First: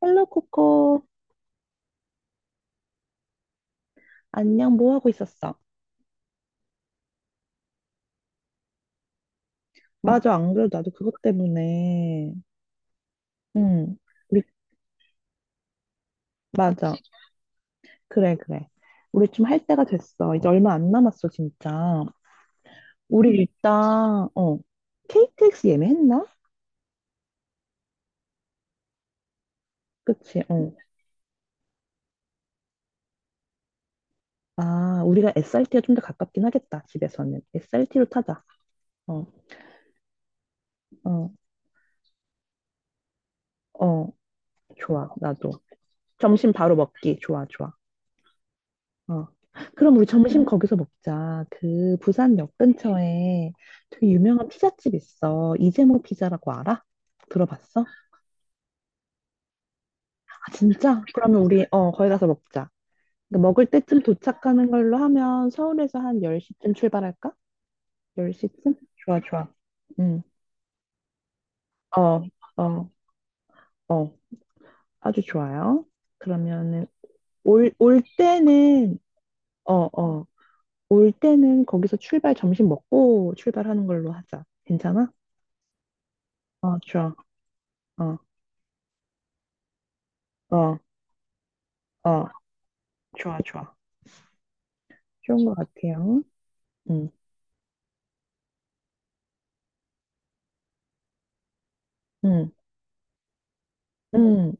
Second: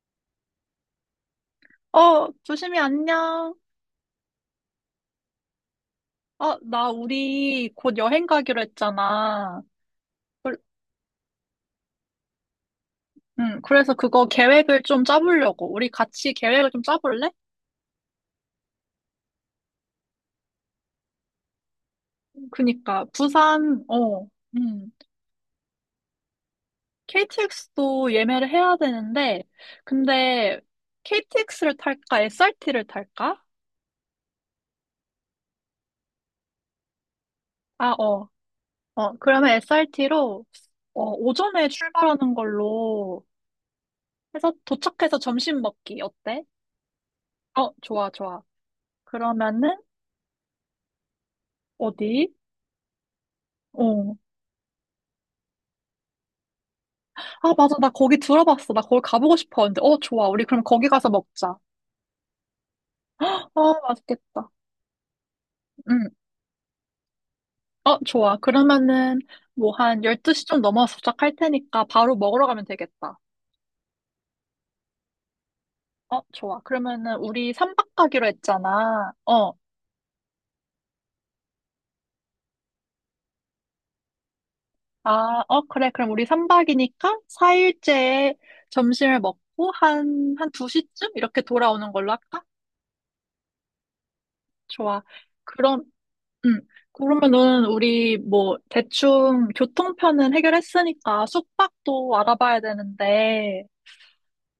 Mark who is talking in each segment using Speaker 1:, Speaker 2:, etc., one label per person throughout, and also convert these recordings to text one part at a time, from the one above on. Speaker 1: 헬로 코코.
Speaker 2: 어, 조심히 안녕.
Speaker 1: 안녕, 뭐 하고 있었어?
Speaker 2: 어, 나 우리 곧 여행 가기로 했잖아.
Speaker 1: 맞아, 안
Speaker 2: 그-
Speaker 1: 그래도 나도 그것 때문에.
Speaker 2: 응, 그래서
Speaker 1: 응.
Speaker 2: 그거
Speaker 1: 우리.
Speaker 2: 계획을 좀 짜보려고. 우리 같이 계획을 좀
Speaker 1: 맞아.
Speaker 2: 짜볼래?
Speaker 1: 그래, 그래. 우리 좀 할 때가 됐어. 이제 얼마 안 남았어, 진짜.
Speaker 2: 그니까,
Speaker 1: 우리
Speaker 2: 부산,
Speaker 1: 일단
Speaker 2: 음,
Speaker 1: KTX 예매했나?
Speaker 2: KTX도 예매를 해야 되는데,
Speaker 1: 그치.
Speaker 2: 근데 KTX를 탈까? SRT를 탈까?
Speaker 1: 어아 우리가 SRT가 좀 더 가깝긴 하겠다. 집에서는
Speaker 2: 아,
Speaker 1: SRT로 타자.
Speaker 2: 그러면 SRT로,
Speaker 1: 어어어
Speaker 2: 오전에 출발하는 걸로 해서
Speaker 1: 좋아.
Speaker 2: 도착해서
Speaker 1: 나도
Speaker 2: 점심 먹기. 어때?
Speaker 1: 점심 바로 먹기 좋아,
Speaker 2: 어,
Speaker 1: 좋아.
Speaker 2: 좋아, 좋아.
Speaker 1: 어.
Speaker 2: 그러면은,
Speaker 1: 그럼 우리 점심, 응, 거기서 먹자. 그
Speaker 2: 어디?
Speaker 1: 부산역 근처에 되게
Speaker 2: 어.
Speaker 1: 유명한 피자집 있어. 이재모 피자라고 알아?
Speaker 2: 아, 맞아.
Speaker 1: 들어봤어?
Speaker 2: 나 거기 들어봤어. 나 거기 가보고 싶어. 근데, 어, 좋아. 우리
Speaker 1: 아,
Speaker 2: 그럼 거기
Speaker 1: 진짜?
Speaker 2: 가서
Speaker 1: 그러면
Speaker 2: 먹자.
Speaker 1: 우리 거기 가서 먹자. 근데 먹을
Speaker 2: 아,
Speaker 1: 때쯤
Speaker 2: 맛있겠다.
Speaker 1: 도착하는 걸로 하면 서울에서
Speaker 2: 응.
Speaker 1: 한 10시쯤 출발할까?
Speaker 2: 어, 좋아.
Speaker 1: 10시쯤?
Speaker 2: 그러면은,
Speaker 1: 좋아, 좋아.
Speaker 2: 뭐, 한
Speaker 1: 응.
Speaker 2: 12시 좀 넘어서 도착할 테니까 바로
Speaker 1: 어,
Speaker 2: 먹으러 가면
Speaker 1: 어,
Speaker 2: 되겠다.
Speaker 1: 어. 아주 좋아요.
Speaker 2: 어, 좋아.
Speaker 1: 그러면은
Speaker 2: 그러면은, 우리 3박
Speaker 1: 올
Speaker 2: 가기로
Speaker 1: 때는
Speaker 2: 했잖아. 어.
Speaker 1: 어, 어. 올 때는 거기서 출발 점심 먹고 출발하는 걸로 하자. 괜찮아?
Speaker 2: 아, 어, 그래. 그럼 우리
Speaker 1: 어, 좋아.
Speaker 2: 3박이니까
Speaker 1: 어.
Speaker 2: 4일째에 점심을 먹고 한
Speaker 1: 어,
Speaker 2: 2시쯤? 이렇게 돌아오는 걸로
Speaker 1: 어,
Speaker 2: 할까?
Speaker 1: 좋아, 좋아.
Speaker 2: 좋아.
Speaker 1: 좋은 것
Speaker 2: 그럼,
Speaker 1: 같아요.
Speaker 2: 음,
Speaker 1: 음,
Speaker 2: 그러면은 우리 뭐 대충 교통편은 해결했으니까 숙박도
Speaker 1: 음,
Speaker 2: 알아봐야 되는데
Speaker 1: 음.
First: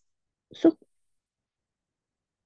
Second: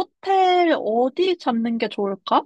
Speaker 2: 호텔
Speaker 1: 숲,
Speaker 2: 어디 잡는 게 좋을까?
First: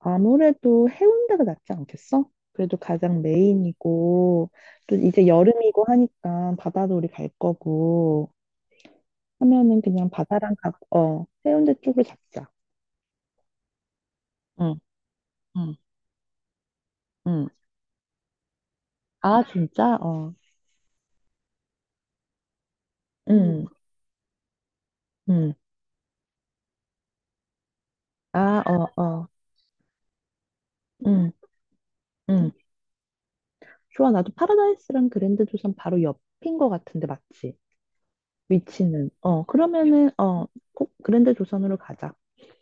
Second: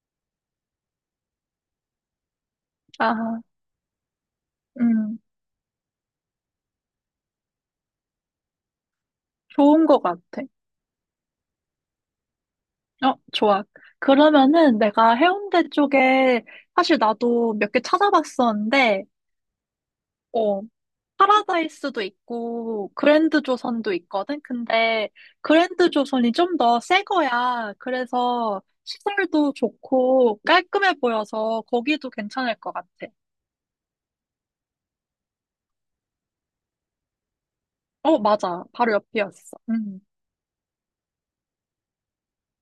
Speaker 1: 아무래도 해운대가 낫지 않겠어? 그래도 가장
Speaker 2: 아,
Speaker 1: 메인이고, 또
Speaker 2: 음,
Speaker 1: 이제 여름이고 하니까 바다도 우리 갈 거고, 하면은
Speaker 2: 좋은 것
Speaker 1: 그냥
Speaker 2: 같아.
Speaker 1: 바다랑 가, 어, 해운대 쪽을 잡자.
Speaker 2: 어, 좋아. 그러면은
Speaker 1: 응,
Speaker 2: 내가 해운대
Speaker 1: 응,
Speaker 2: 쪽에 사실
Speaker 1: 응.
Speaker 2: 나도 몇 개 찾아봤었는데,
Speaker 1: 아, 진짜? 어,
Speaker 2: 어, 파라다이스도 있고 그랜드
Speaker 1: 응,
Speaker 2: 조선도 있거든. 근데
Speaker 1: 응.
Speaker 2: 그랜드 조선이 좀 더 새 거야. 그래서
Speaker 1: 아, 어, 어,
Speaker 2: 시설도 좋고 깔끔해
Speaker 1: 응,
Speaker 2: 보여서 거기도
Speaker 1: 응.
Speaker 2: 괜찮을 것 같아.
Speaker 1: 좋아, 나도 파라다이스랑 그랜드 조선 바로 옆인 것 같은데, 맞지?
Speaker 2: 어, 맞아. 바로
Speaker 1: 위치는. 어,
Speaker 2: 옆이었어. 음.
Speaker 1: 그러면은, 꼭 그랜드 조선으로 가자.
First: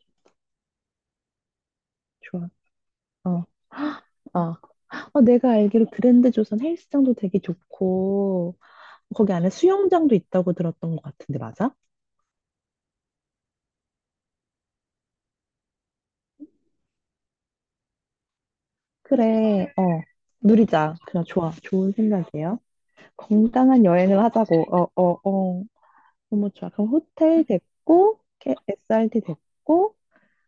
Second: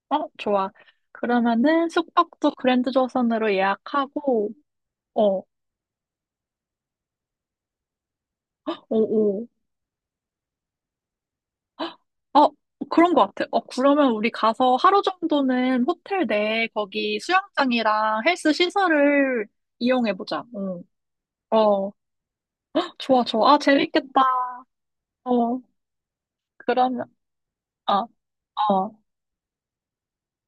Speaker 2: 어, 좋아. 그러면은
Speaker 1: 좋아.
Speaker 2: 숙박도 그랜드
Speaker 1: 어,
Speaker 2: 조선으로 예약하고
Speaker 1: 어.
Speaker 2: 어,
Speaker 1: 어,
Speaker 2: 오,
Speaker 1: 내가 알기로 그랜드 조선 헬스장도 되게 좋고, 거기
Speaker 2: 오.
Speaker 1: 안에 수영장도 있다고 들었던 것 같은데, 맞아?
Speaker 2: 어, 그런 것 같아. 어, 그러면 우리 가서 하루 정도는 호텔 내 거기 수영장이랑 헬스 시설을
Speaker 1: 그래, 어.
Speaker 2: 이용해 보자. 응.
Speaker 1: 누리자. 그냥 좋아.
Speaker 2: 어.
Speaker 1: 좋은 생각이에요.
Speaker 2: 좋아, 좋아. 아,
Speaker 1: 건강한 여행을
Speaker 2: 재밌겠다.
Speaker 1: 하자고. 어, 어,
Speaker 2: 어,
Speaker 1: 어. 너무 좋아. 그럼
Speaker 2: 그러면,
Speaker 1: 호텔
Speaker 2: 아,
Speaker 1: 됐고, 이렇게
Speaker 2: 어,
Speaker 1: SRT 됐고,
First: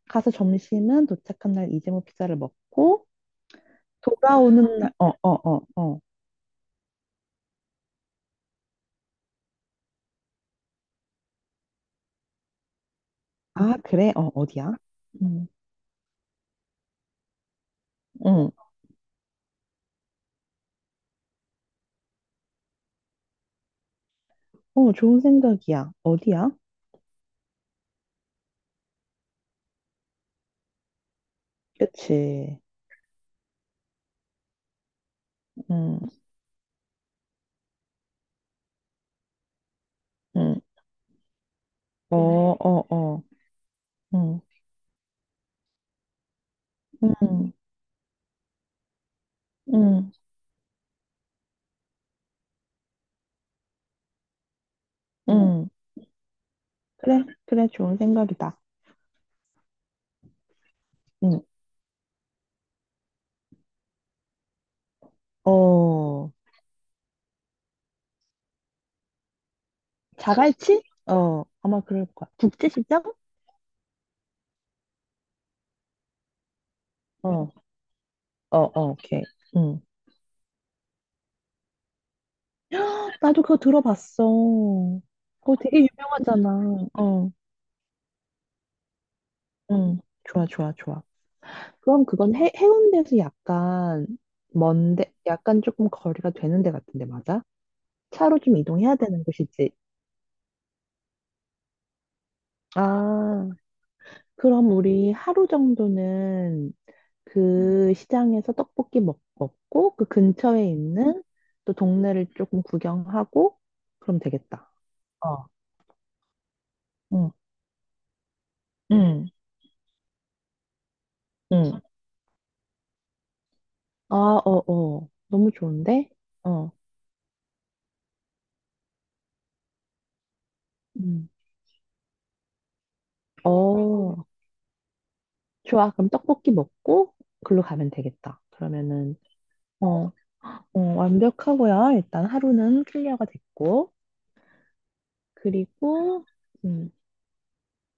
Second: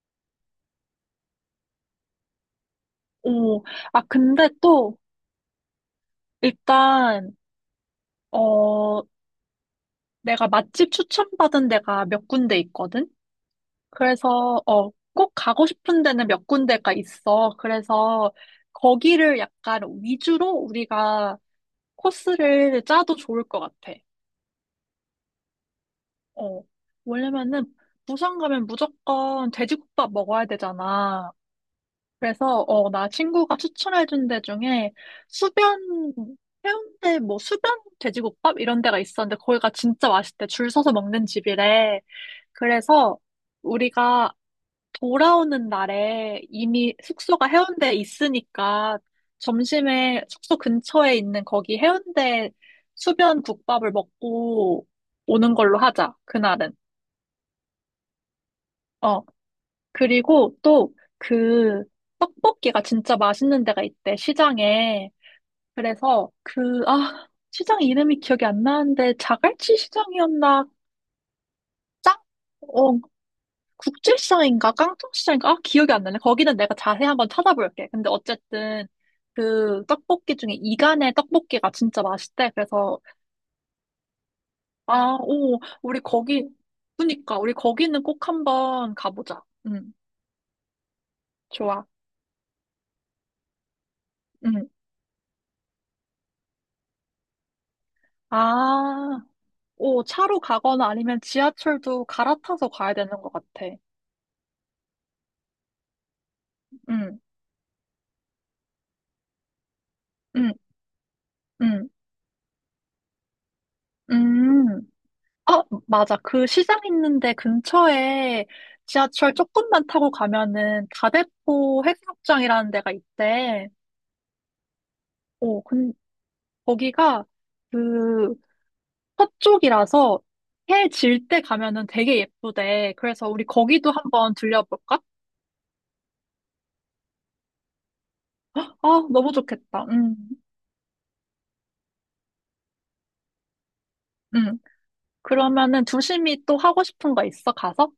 Speaker 1: 가서 점심은 도착한 날 이재모 피자를 먹고,
Speaker 2: 오. 아, 근데
Speaker 1: 돌아오는 날,
Speaker 2: 또,
Speaker 1: 어, 어, 어, 어.
Speaker 2: 일단, 어, 내가 맛집 추천받은 데가 몇 군데 있거든?
Speaker 1: 아, 그래? 어,
Speaker 2: 그래서,
Speaker 1: 어디야?
Speaker 2: 꼭
Speaker 1: 음.
Speaker 2: 가고 싶은 데는 몇 군데가 있어. 그래서,
Speaker 1: 응.
Speaker 2: 거기를 약간 위주로 우리가 코스를 짜도 좋을 것 같아.
Speaker 1: 어, 좋은 생각이야. 어디야?
Speaker 2: 어, 왜냐면은, 부산 가면 무조건 돼지국밥 먹어야 되잖아.
Speaker 1: 그치.
Speaker 2: 그래서 나 친구가 추천해준 데 중에 수변
Speaker 1: 응,
Speaker 2: 해운대 뭐 수변 돼지국밥 이런 데가 있었는데 거기가 진짜 맛있대.
Speaker 1: 응.
Speaker 2: 줄 서서 먹는 집이래.
Speaker 1: 어, 어,
Speaker 2: 그래서
Speaker 1: 어.
Speaker 2: 우리가
Speaker 1: 응,
Speaker 2: 돌아오는 날에 이미 숙소가
Speaker 1: 응,
Speaker 2: 해운대에 있으니까
Speaker 1: 응,
Speaker 2: 점심에 숙소 근처에 있는 거기 해운대 수변 국밥을 먹고 오는
Speaker 1: 응.
Speaker 2: 걸로 하자. 그날은.
Speaker 1: 그래, 그래, 좋은 생각이다.
Speaker 2: 어. 그리고 또
Speaker 1: 응.
Speaker 2: 그 떡볶이가 진짜 맛있는 데가 있대. 시장에. 그래서
Speaker 1: 어,
Speaker 2: 시장 이름이 기억이 안 나는데 자갈치 시장이었나?
Speaker 1: 자갈치? 어, 아마 그럴
Speaker 2: 짱?
Speaker 1: 거야.
Speaker 2: 어,
Speaker 1: 국제시장?
Speaker 2: 국제시장인가? 깡통시장인가? 아, 기억이 안 나네. 거기는 내가 자세히 한번
Speaker 1: 어,
Speaker 2: 찾아볼게. 근데
Speaker 1: 어,
Speaker 2: 어쨌든
Speaker 1: 어, 오케이. 응.
Speaker 2: 그 떡볶이 중에 이간의 떡볶이가 진짜 맛있대. 그래서
Speaker 1: 나도 그거 들어봤어.
Speaker 2: 아,
Speaker 1: 그거
Speaker 2: 오,
Speaker 1: 되게
Speaker 2: 우리 거기,
Speaker 1: 유명하잖아. 어,
Speaker 2: 그니까 우리 거기는 꼭 한번 가보자. 응,
Speaker 1: 응. 좋아, 좋아, 좋아.
Speaker 2: 좋아.
Speaker 1: 그럼 그건 해운대에서 약간
Speaker 2: 응.
Speaker 1: 먼데, 약간 조금 거리가 되는 데 같은데, 맞아? 차로 좀 이동해야
Speaker 2: 아,
Speaker 1: 되는 곳이지.
Speaker 2: 오, 차로 가거나 아니면 지하철도 갈아타서 가야 되는 것
Speaker 1: 아,
Speaker 2: 같아.
Speaker 1: 그럼 우리 하루 정도는
Speaker 2: 응,
Speaker 1: 그 시장에서 떡볶이 먹고 그
Speaker 2: 응,
Speaker 1: 근처에 있는 또
Speaker 2: 응.
Speaker 1: 동네를 조금 구경하고 그럼 되겠다.
Speaker 2: 음,
Speaker 1: 어,
Speaker 2: 맞아. 그 시장
Speaker 1: 응,
Speaker 2: 있는데 근처에
Speaker 1: 응,
Speaker 2: 지하철 조금만 타고 가면은
Speaker 1: 응.
Speaker 2: 다대포 해수욕장이라는 데가 있대.
Speaker 1: 아, 어, 어. 너무
Speaker 2: 어,
Speaker 1: 좋은데? 어,
Speaker 2: 거기가 그 서쪽이라서 해 질
Speaker 1: 응.
Speaker 2: 때 가면은 되게 예쁘대. 그래서 우리 거기도
Speaker 1: 어,
Speaker 2: 한번 들려볼까?
Speaker 1: 좋아. 그럼 떡볶이 먹고 글로 가면 되겠다.
Speaker 2: 아,
Speaker 1: 그러면은,
Speaker 2: 너무 좋겠다.
Speaker 1: 어, 어, 완벽하고요. 일단 하루는 클리어가 됐고.
Speaker 2: 음. 그러면은
Speaker 1: 그리고,
Speaker 2: 두심이 또 하고
Speaker 1: 음,
Speaker 2: 싶은 거 있어? 가서?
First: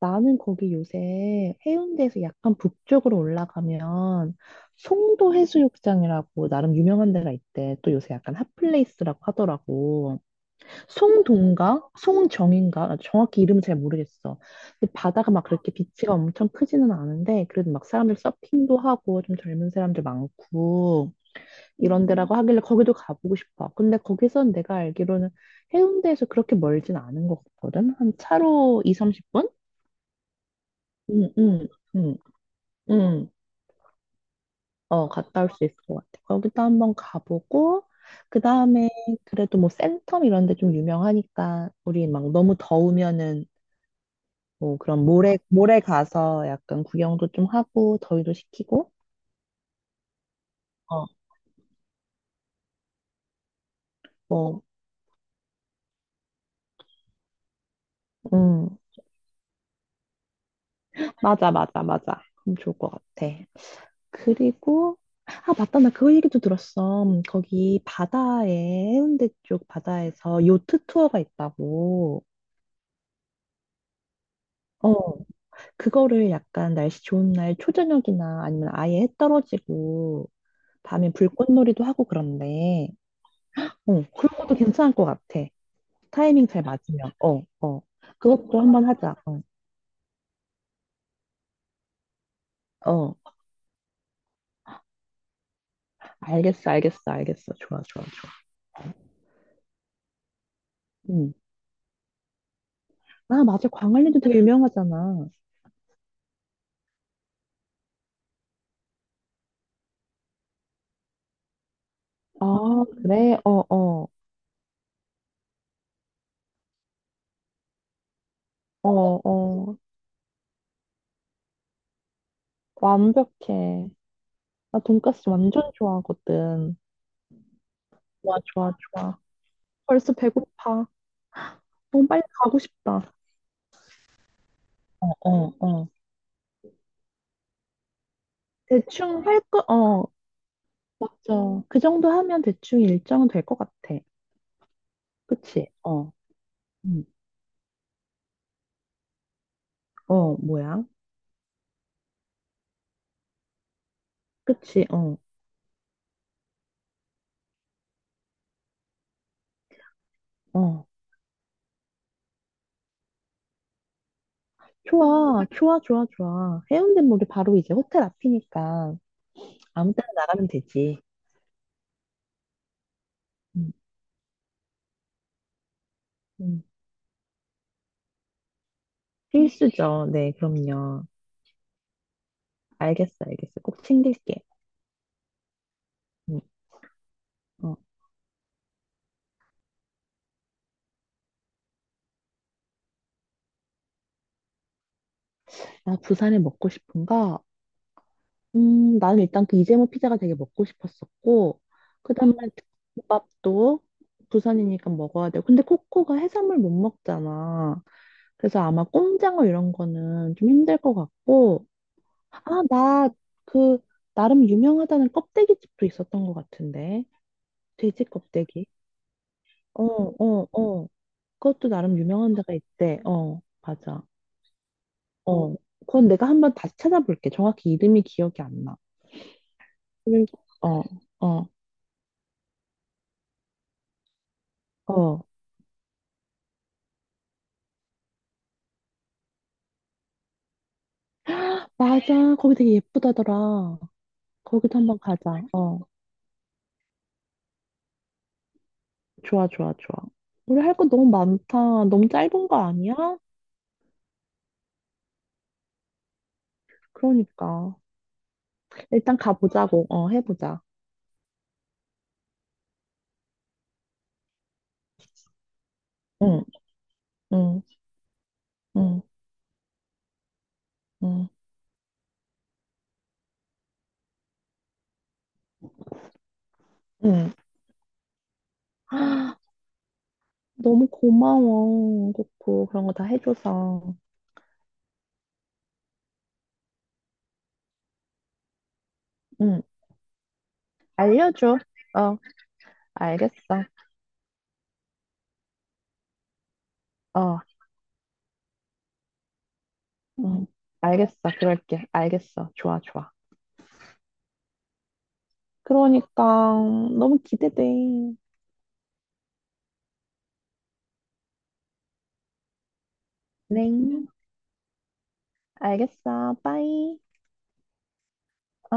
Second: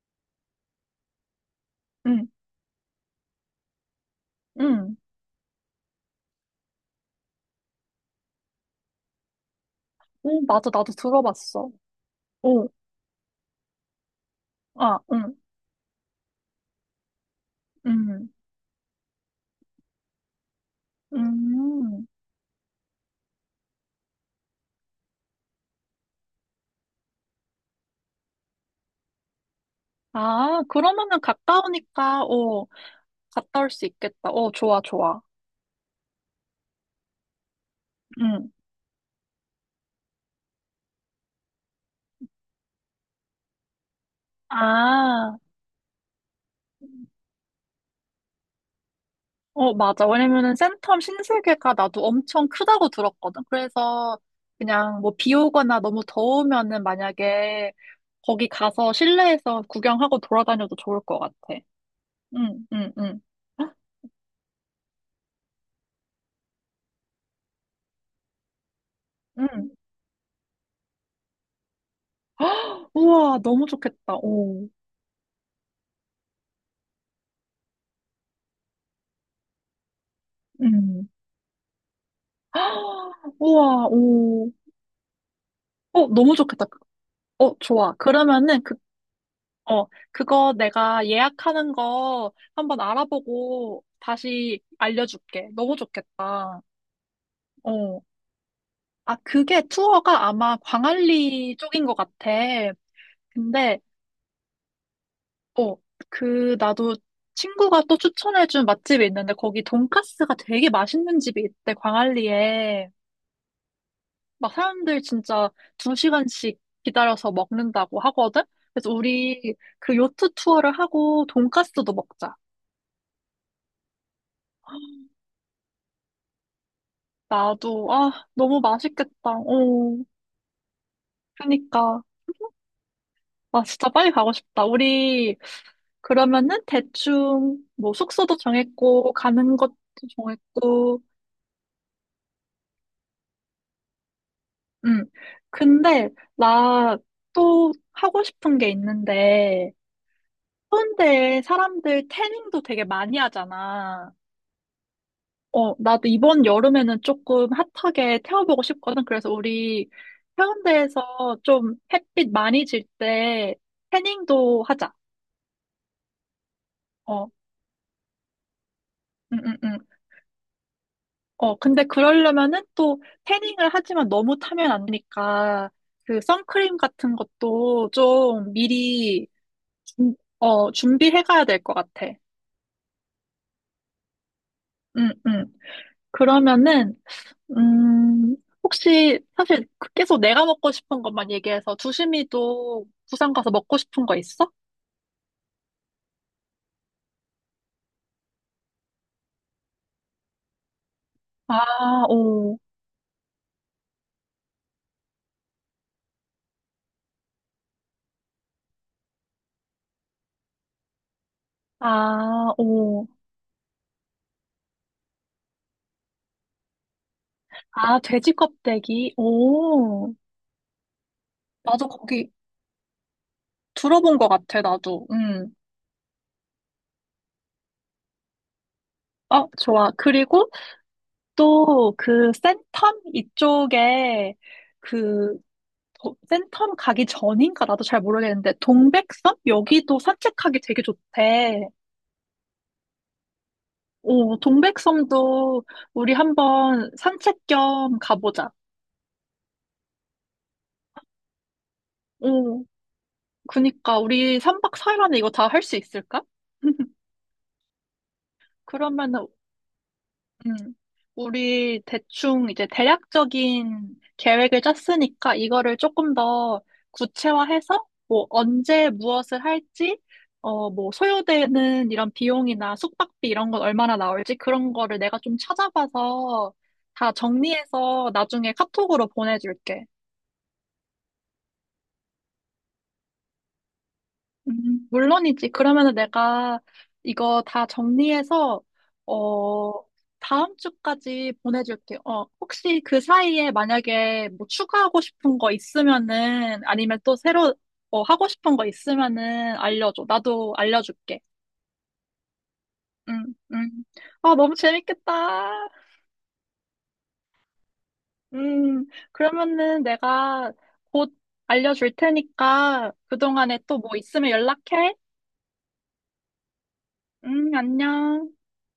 Speaker 1: 나는 거기 요새 해운대에서
Speaker 2: 응,
Speaker 1: 약간 북쪽으로 올라가면
Speaker 2: 응.
Speaker 1: 송도 해수욕장이라고 나름 유명한 데가 있대. 또 요새 약간 핫플레이스라고 하더라고.
Speaker 2: 오, 맞아. 나도
Speaker 1: 송동
Speaker 2: 들어봤어.
Speaker 1: 가
Speaker 2: 오,
Speaker 1: 송정인가? 아, 정확히 이름은 잘 모르겠어. 근데
Speaker 2: 아,
Speaker 1: 바다가
Speaker 2: 응,
Speaker 1: 막 그렇게 비치가 엄청 크지는 않은데 그래도 막 사람들
Speaker 2: 응,
Speaker 1: 서핑도 하고 좀 젊은 사람들 많고
Speaker 2: 음.
Speaker 1: 이런
Speaker 2: 음.
Speaker 1: 데라고 하길래 거기도 가보고 싶어. 근데 거기선 내가 알기로는 해운대에서 그렇게 멀진 않은 것 같거든. 한 차로 2, 30분?
Speaker 2: 아, 그러면은
Speaker 1: 응, 응, 응,
Speaker 2: 가까우니까,
Speaker 1: 응.
Speaker 2: 갔다 올 수 있겠다. 어, 좋아,
Speaker 1: 어,
Speaker 2: 좋아.
Speaker 1: 갔다 올 수 있을 것 같아. 거기도 한번 가보고, 그
Speaker 2: 응.
Speaker 1: 다음에 그래도 뭐 센텀 이런 데 좀 유명하니까, 우리 막 너무 더우면은 뭐 그런
Speaker 2: 아,
Speaker 1: 모래 가서 약간 구경도 좀 하고, 더위도 식히고,
Speaker 2: 어, 맞아. 왜냐면은 센텀
Speaker 1: 어,
Speaker 2: 신세계가 나도 엄청 크다고 들었거든. 그래서
Speaker 1: 뭐,
Speaker 2: 그냥 뭐 비 오거나 너무 더우면은 만약에 거기
Speaker 1: 응.
Speaker 2: 가서 실내에서 구경하고 돌아다녀도 좋을 것 같아.
Speaker 1: 맞아, 맞아, 맞아. 그럼
Speaker 2: 응,
Speaker 1: 좋을 것
Speaker 2: 응, 응,
Speaker 1: 같아. 그리고, 아, 맞다. 나 그 얘기도 들었어. 거기 바다에, 해운대 쪽
Speaker 2: 응.
Speaker 1: 바다에서 요트 투어가 있다고.
Speaker 2: 우와, 너무 좋겠다. 오,
Speaker 1: 어. 그거를 약간 날씨 좋은 날 초저녁이나 아니면 아예 해 떨어지고
Speaker 2: 응.
Speaker 1: 밤에 불꽃놀이도 하고 그런데
Speaker 2: 우와,
Speaker 1: 그런
Speaker 2: 오.
Speaker 1: 것도 괜찮을 것 같아.
Speaker 2: 어, 너무
Speaker 1: 타이밍 잘
Speaker 2: 좋겠다.
Speaker 1: 맞으면. 어,
Speaker 2: 어, 좋아.
Speaker 1: 그것도
Speaker 2: 그러면은
Speaker 1: 한번 하자. 어,
Speaker 2: 그거 내가 예약하는 거 한번
Speaker 1: 어,
Speaker 2: 알아보고 다시 알려줄게. 너무 좋겠다.
Speaker 1: 알겠어, 알겠어, 알겠어. 좋아,
Speaker 2: 어.
Speaker 1: 좋아, 좋아.
Speaker 2: 아, 그게 투어가 아마
Speaker 1: 음.
Speaker 2: 광안리 쪽인 것 같아.
Speaker 1: 아, 맞아.
Speaker 2: 근데,
Speaker 1: 광안리도 되게 유명하잖아.
Speaker 2: 어, 나도 친구가 또 추천해준 맛집이 있는데 거기 돈까스가 되게 맛있는 집이 있대,
Speaker 1: 아,
Speaker 2: 광안리에.
Speaker 1: 그래? 어, 어,
Speaker 2: 막 사람들 진짜 2시간씩 기다려서 먹는다고 하거든? 그래서
Speaker 1: 어,
Speaker 2: 우리
Speaker 1: 어.
Speaker 2: 그 요트 투어를 하고 돈까스도 먹자.
Speaker 1: 완벽해. 나 돈까스 완전 좋아하거든.
Speaker 2: 나도, 아,
Speaker 1: 좋아,
Speaker 2: 너무
Speaker 1: 좋아,
Speaker 2: 맛있겠다.
Speaker 1: 좋아.
Speaker 2: 어,
Speaker 1: 벌써 배고파.
Speaker 2: 그니까.
Speaker 1: 너무 빨리 가고 싶다.
Speaker 2: 아, 진짜 빨리 가고 싶다.
Speaker 1: 어,
Speaker 2: 우리,
Speaker 1: 어.
Speaker 2: 그러면은 대충, 뭐, 숙소도 정했고,
Speaker 1: 대충 할
Speaker 2: 가는
Speaker 1: 거,
Speaker 2: 것도
Speaker 1: 어,
Speaker 2: 정했고,
Speaker 1: 맞아. 음. 그 정도 하면 대충 일정은 될 것 같아.
Speaker 2: 음.
Speaker 1: 그치?
Speaker 2: 근데,
Speaker 1: 어,
Speaker 2: 나
Speaker 1: 음,
Speaker 2: 또 하고 싶은 게 있는데,
Speaker 1: 어, 뭐야?
Speaker 2: 해운대에 사람들 태닝도 되게 많이 하잖아.
Speaker 1: 그치? 어,
Speaker 2: 어, 나도 이번 여름에는 조금 핫하게 태워보고 싶거든. 그래서 우리
Speaker 1: 어.
Speaker 2: 해운대에서 좀 햇빛 많이 질 때 태닝도 하자.
Speaker 1: 좋아, 좋아, 좋아, 좋아. 해운대는 우리
Speaker 2: 어,
Speaker 1: 바로 이제 호텔 앞이니까
Speaker 2: 음, 음, 음.
Speaker 1: 아무 때나 나가면 되지.
Speaker 2: 어, 근데 그러려면은 또 태닝을
Speaker 1: 음,
Speaker 2: 하지만 너무 타면 안 되니까 그
Speaker 1: 음.
Speaker 2: 선크림 같은 것도 좀 미리
Speaker 1: 필수죠. 네, 그럼요.
Speaker 2: 준비해 가야 될 것 같아.
Speaker 1: 알겠어, 알겠어. 꼭 챙길게.
Speaker 2: 음, 음.
Speaker 1: 음,
Speaker 2: 그러면은
Speaker 1: 어.
Speaker 2: 음, 혹시 사실 계속 내가 먹고 싶은 것만 얘기해서 두심이도 부산 가서 먹고 싶은 거 있어?
Speaker 1: 나 부산에 먹고 싶은 거 나는 일단 그 이재모 피자가 되게 먹고 싶었었고,
Speaker 2: 아,
Speaker 1: 그 다음에
Speaker 2: 오.
Speaker 1: 국밥도 부산이니까 먹어야 돼요. 근데 코코가 해산물 못 먹잖아. 그래서 아마 꼼장어 이런 거는 좀 힘들 것 같고, 아,
Speaker 2: 아, 오.
Speaker 1: 나 그, 나름 유명하다는 껍데기집도 있었던 것 같은데.
Speaker 2: 아,
Speaker 1: 돼지
Speaker 2: 돼지
Speaker 1: 껍데기.
Speaker 2: 껍데기.
Speaker 1: 어,
Speaker 2: 오.
Speaker 1: 어, 어. 그것도
Speaker 2: 나도
Speaker 1: 나름
Speaker 2: 거기
Speaker 1: 유명한 데가 있대. 어, 맞아.
Speaker 2: 들어본 것 같아, 나도. 음.
Speaker 1: 어. 그건 내가 한번 다시 찾아볼게. 정확히 이름이 기억이 안 나.
Speaker 2: 어, 좋아.
Speaker 1: 그리고,
Speaker 2: 그리고
Speaker 1: 어, 어,
Speaker 2: 또 그 센텀 이쪽에
Speaker 1: 어.
Speaker 2: 그 센텀 가기 전인가 나도 잘 모르겠는데 동백섬 여기도 산책하기 되게 좋대.
Speaker 1: 맞아. 거기 되게 예쁘다더라.
Speaker 2: 오,
Speaker 1: 거기도 한번 가자.
Speaker 2: 동백섬도
Speaker 1: 어.
Speaker 2: 우리 한번 산책 겸 가보자.
Speaker 1: 좋아, 좋아, 좋아. 우리 할 거 너무 많다. 너무 짧은 거
Speaker 2: 오,
Speaker 1: 아니야?
Speaker 2: 그니까 우리 3박 4일 안에 이거 다 할 수 있을까?
Speaker 1: 그러니까. 일단
Speaker 2: 그러면은
Speaker 1: 가보자고. 어, 해보자.
Speaker 2: 음, 우리 대충 이제 대략적인 계획을 짰으니까 이거를 조금
Speaker 1: 응,
Speaker 2: 더
Speaker 1: 응,
Speaker 2: 구체화해서 뭐 언제
Speaker 1: 응,
Speaker 2: 무엇을 할지, 뭐
Speaker 1: 응,
Speaker 2: 소요되는 이런 비용이나 숙박비 이런 건 얼마나 나올지 그런 거를 내가 좀 찾아봐서 다
Speaker 1: 응.
Speaker 2: 정리해서 나중에 카톡으로
Speaker 1: 아,
Speaker 2: 보내줄게.
Speaker 1: 너무 고마워. 고코. 그런 거 다 해줘서.
Speaker 2: 물론이지. 그러면은 내가 이거 다 정리해서,
Speaker 1: 응,
Speaker 2: 어, 다음 주까지
Speaker 1: 알려줘.
Speaker 2: 보내줄게.
Speaker 1: 어,
Speaker 2: 어, 혹시 그 사이에
Speaker 1: 알겠어.
Speaker 2: 만약에 뭐 추가하고 싶은 거 있으면은, 아니면 또
Speaker 1: 어,
Speaker 2: 새로, 하고 싶은 거 있으면은 알려줘.
Speaker 1: 응,
Speaker 2: 나도
Speaker 1: 알겠어.
Speaker 2: 알려줄게.
Speaker 1: 그럴게. 알겠어. 좋아, 좋아.
Speaker 2: 응, 응. 아, 너무 재밌겠다.
Speaker 1: 그러니까. 너무 기대돼.
Speaker 2: 음, 그러면은 내가 곧 알려줄 테니까 그동안에
Speaker 1: 네,
Speaker 2: 또 뭐 있으면 연락해.
Speaker 1: 알겠어. 빠이.
Speaker 2: 안녕.
Speaker 1: 어.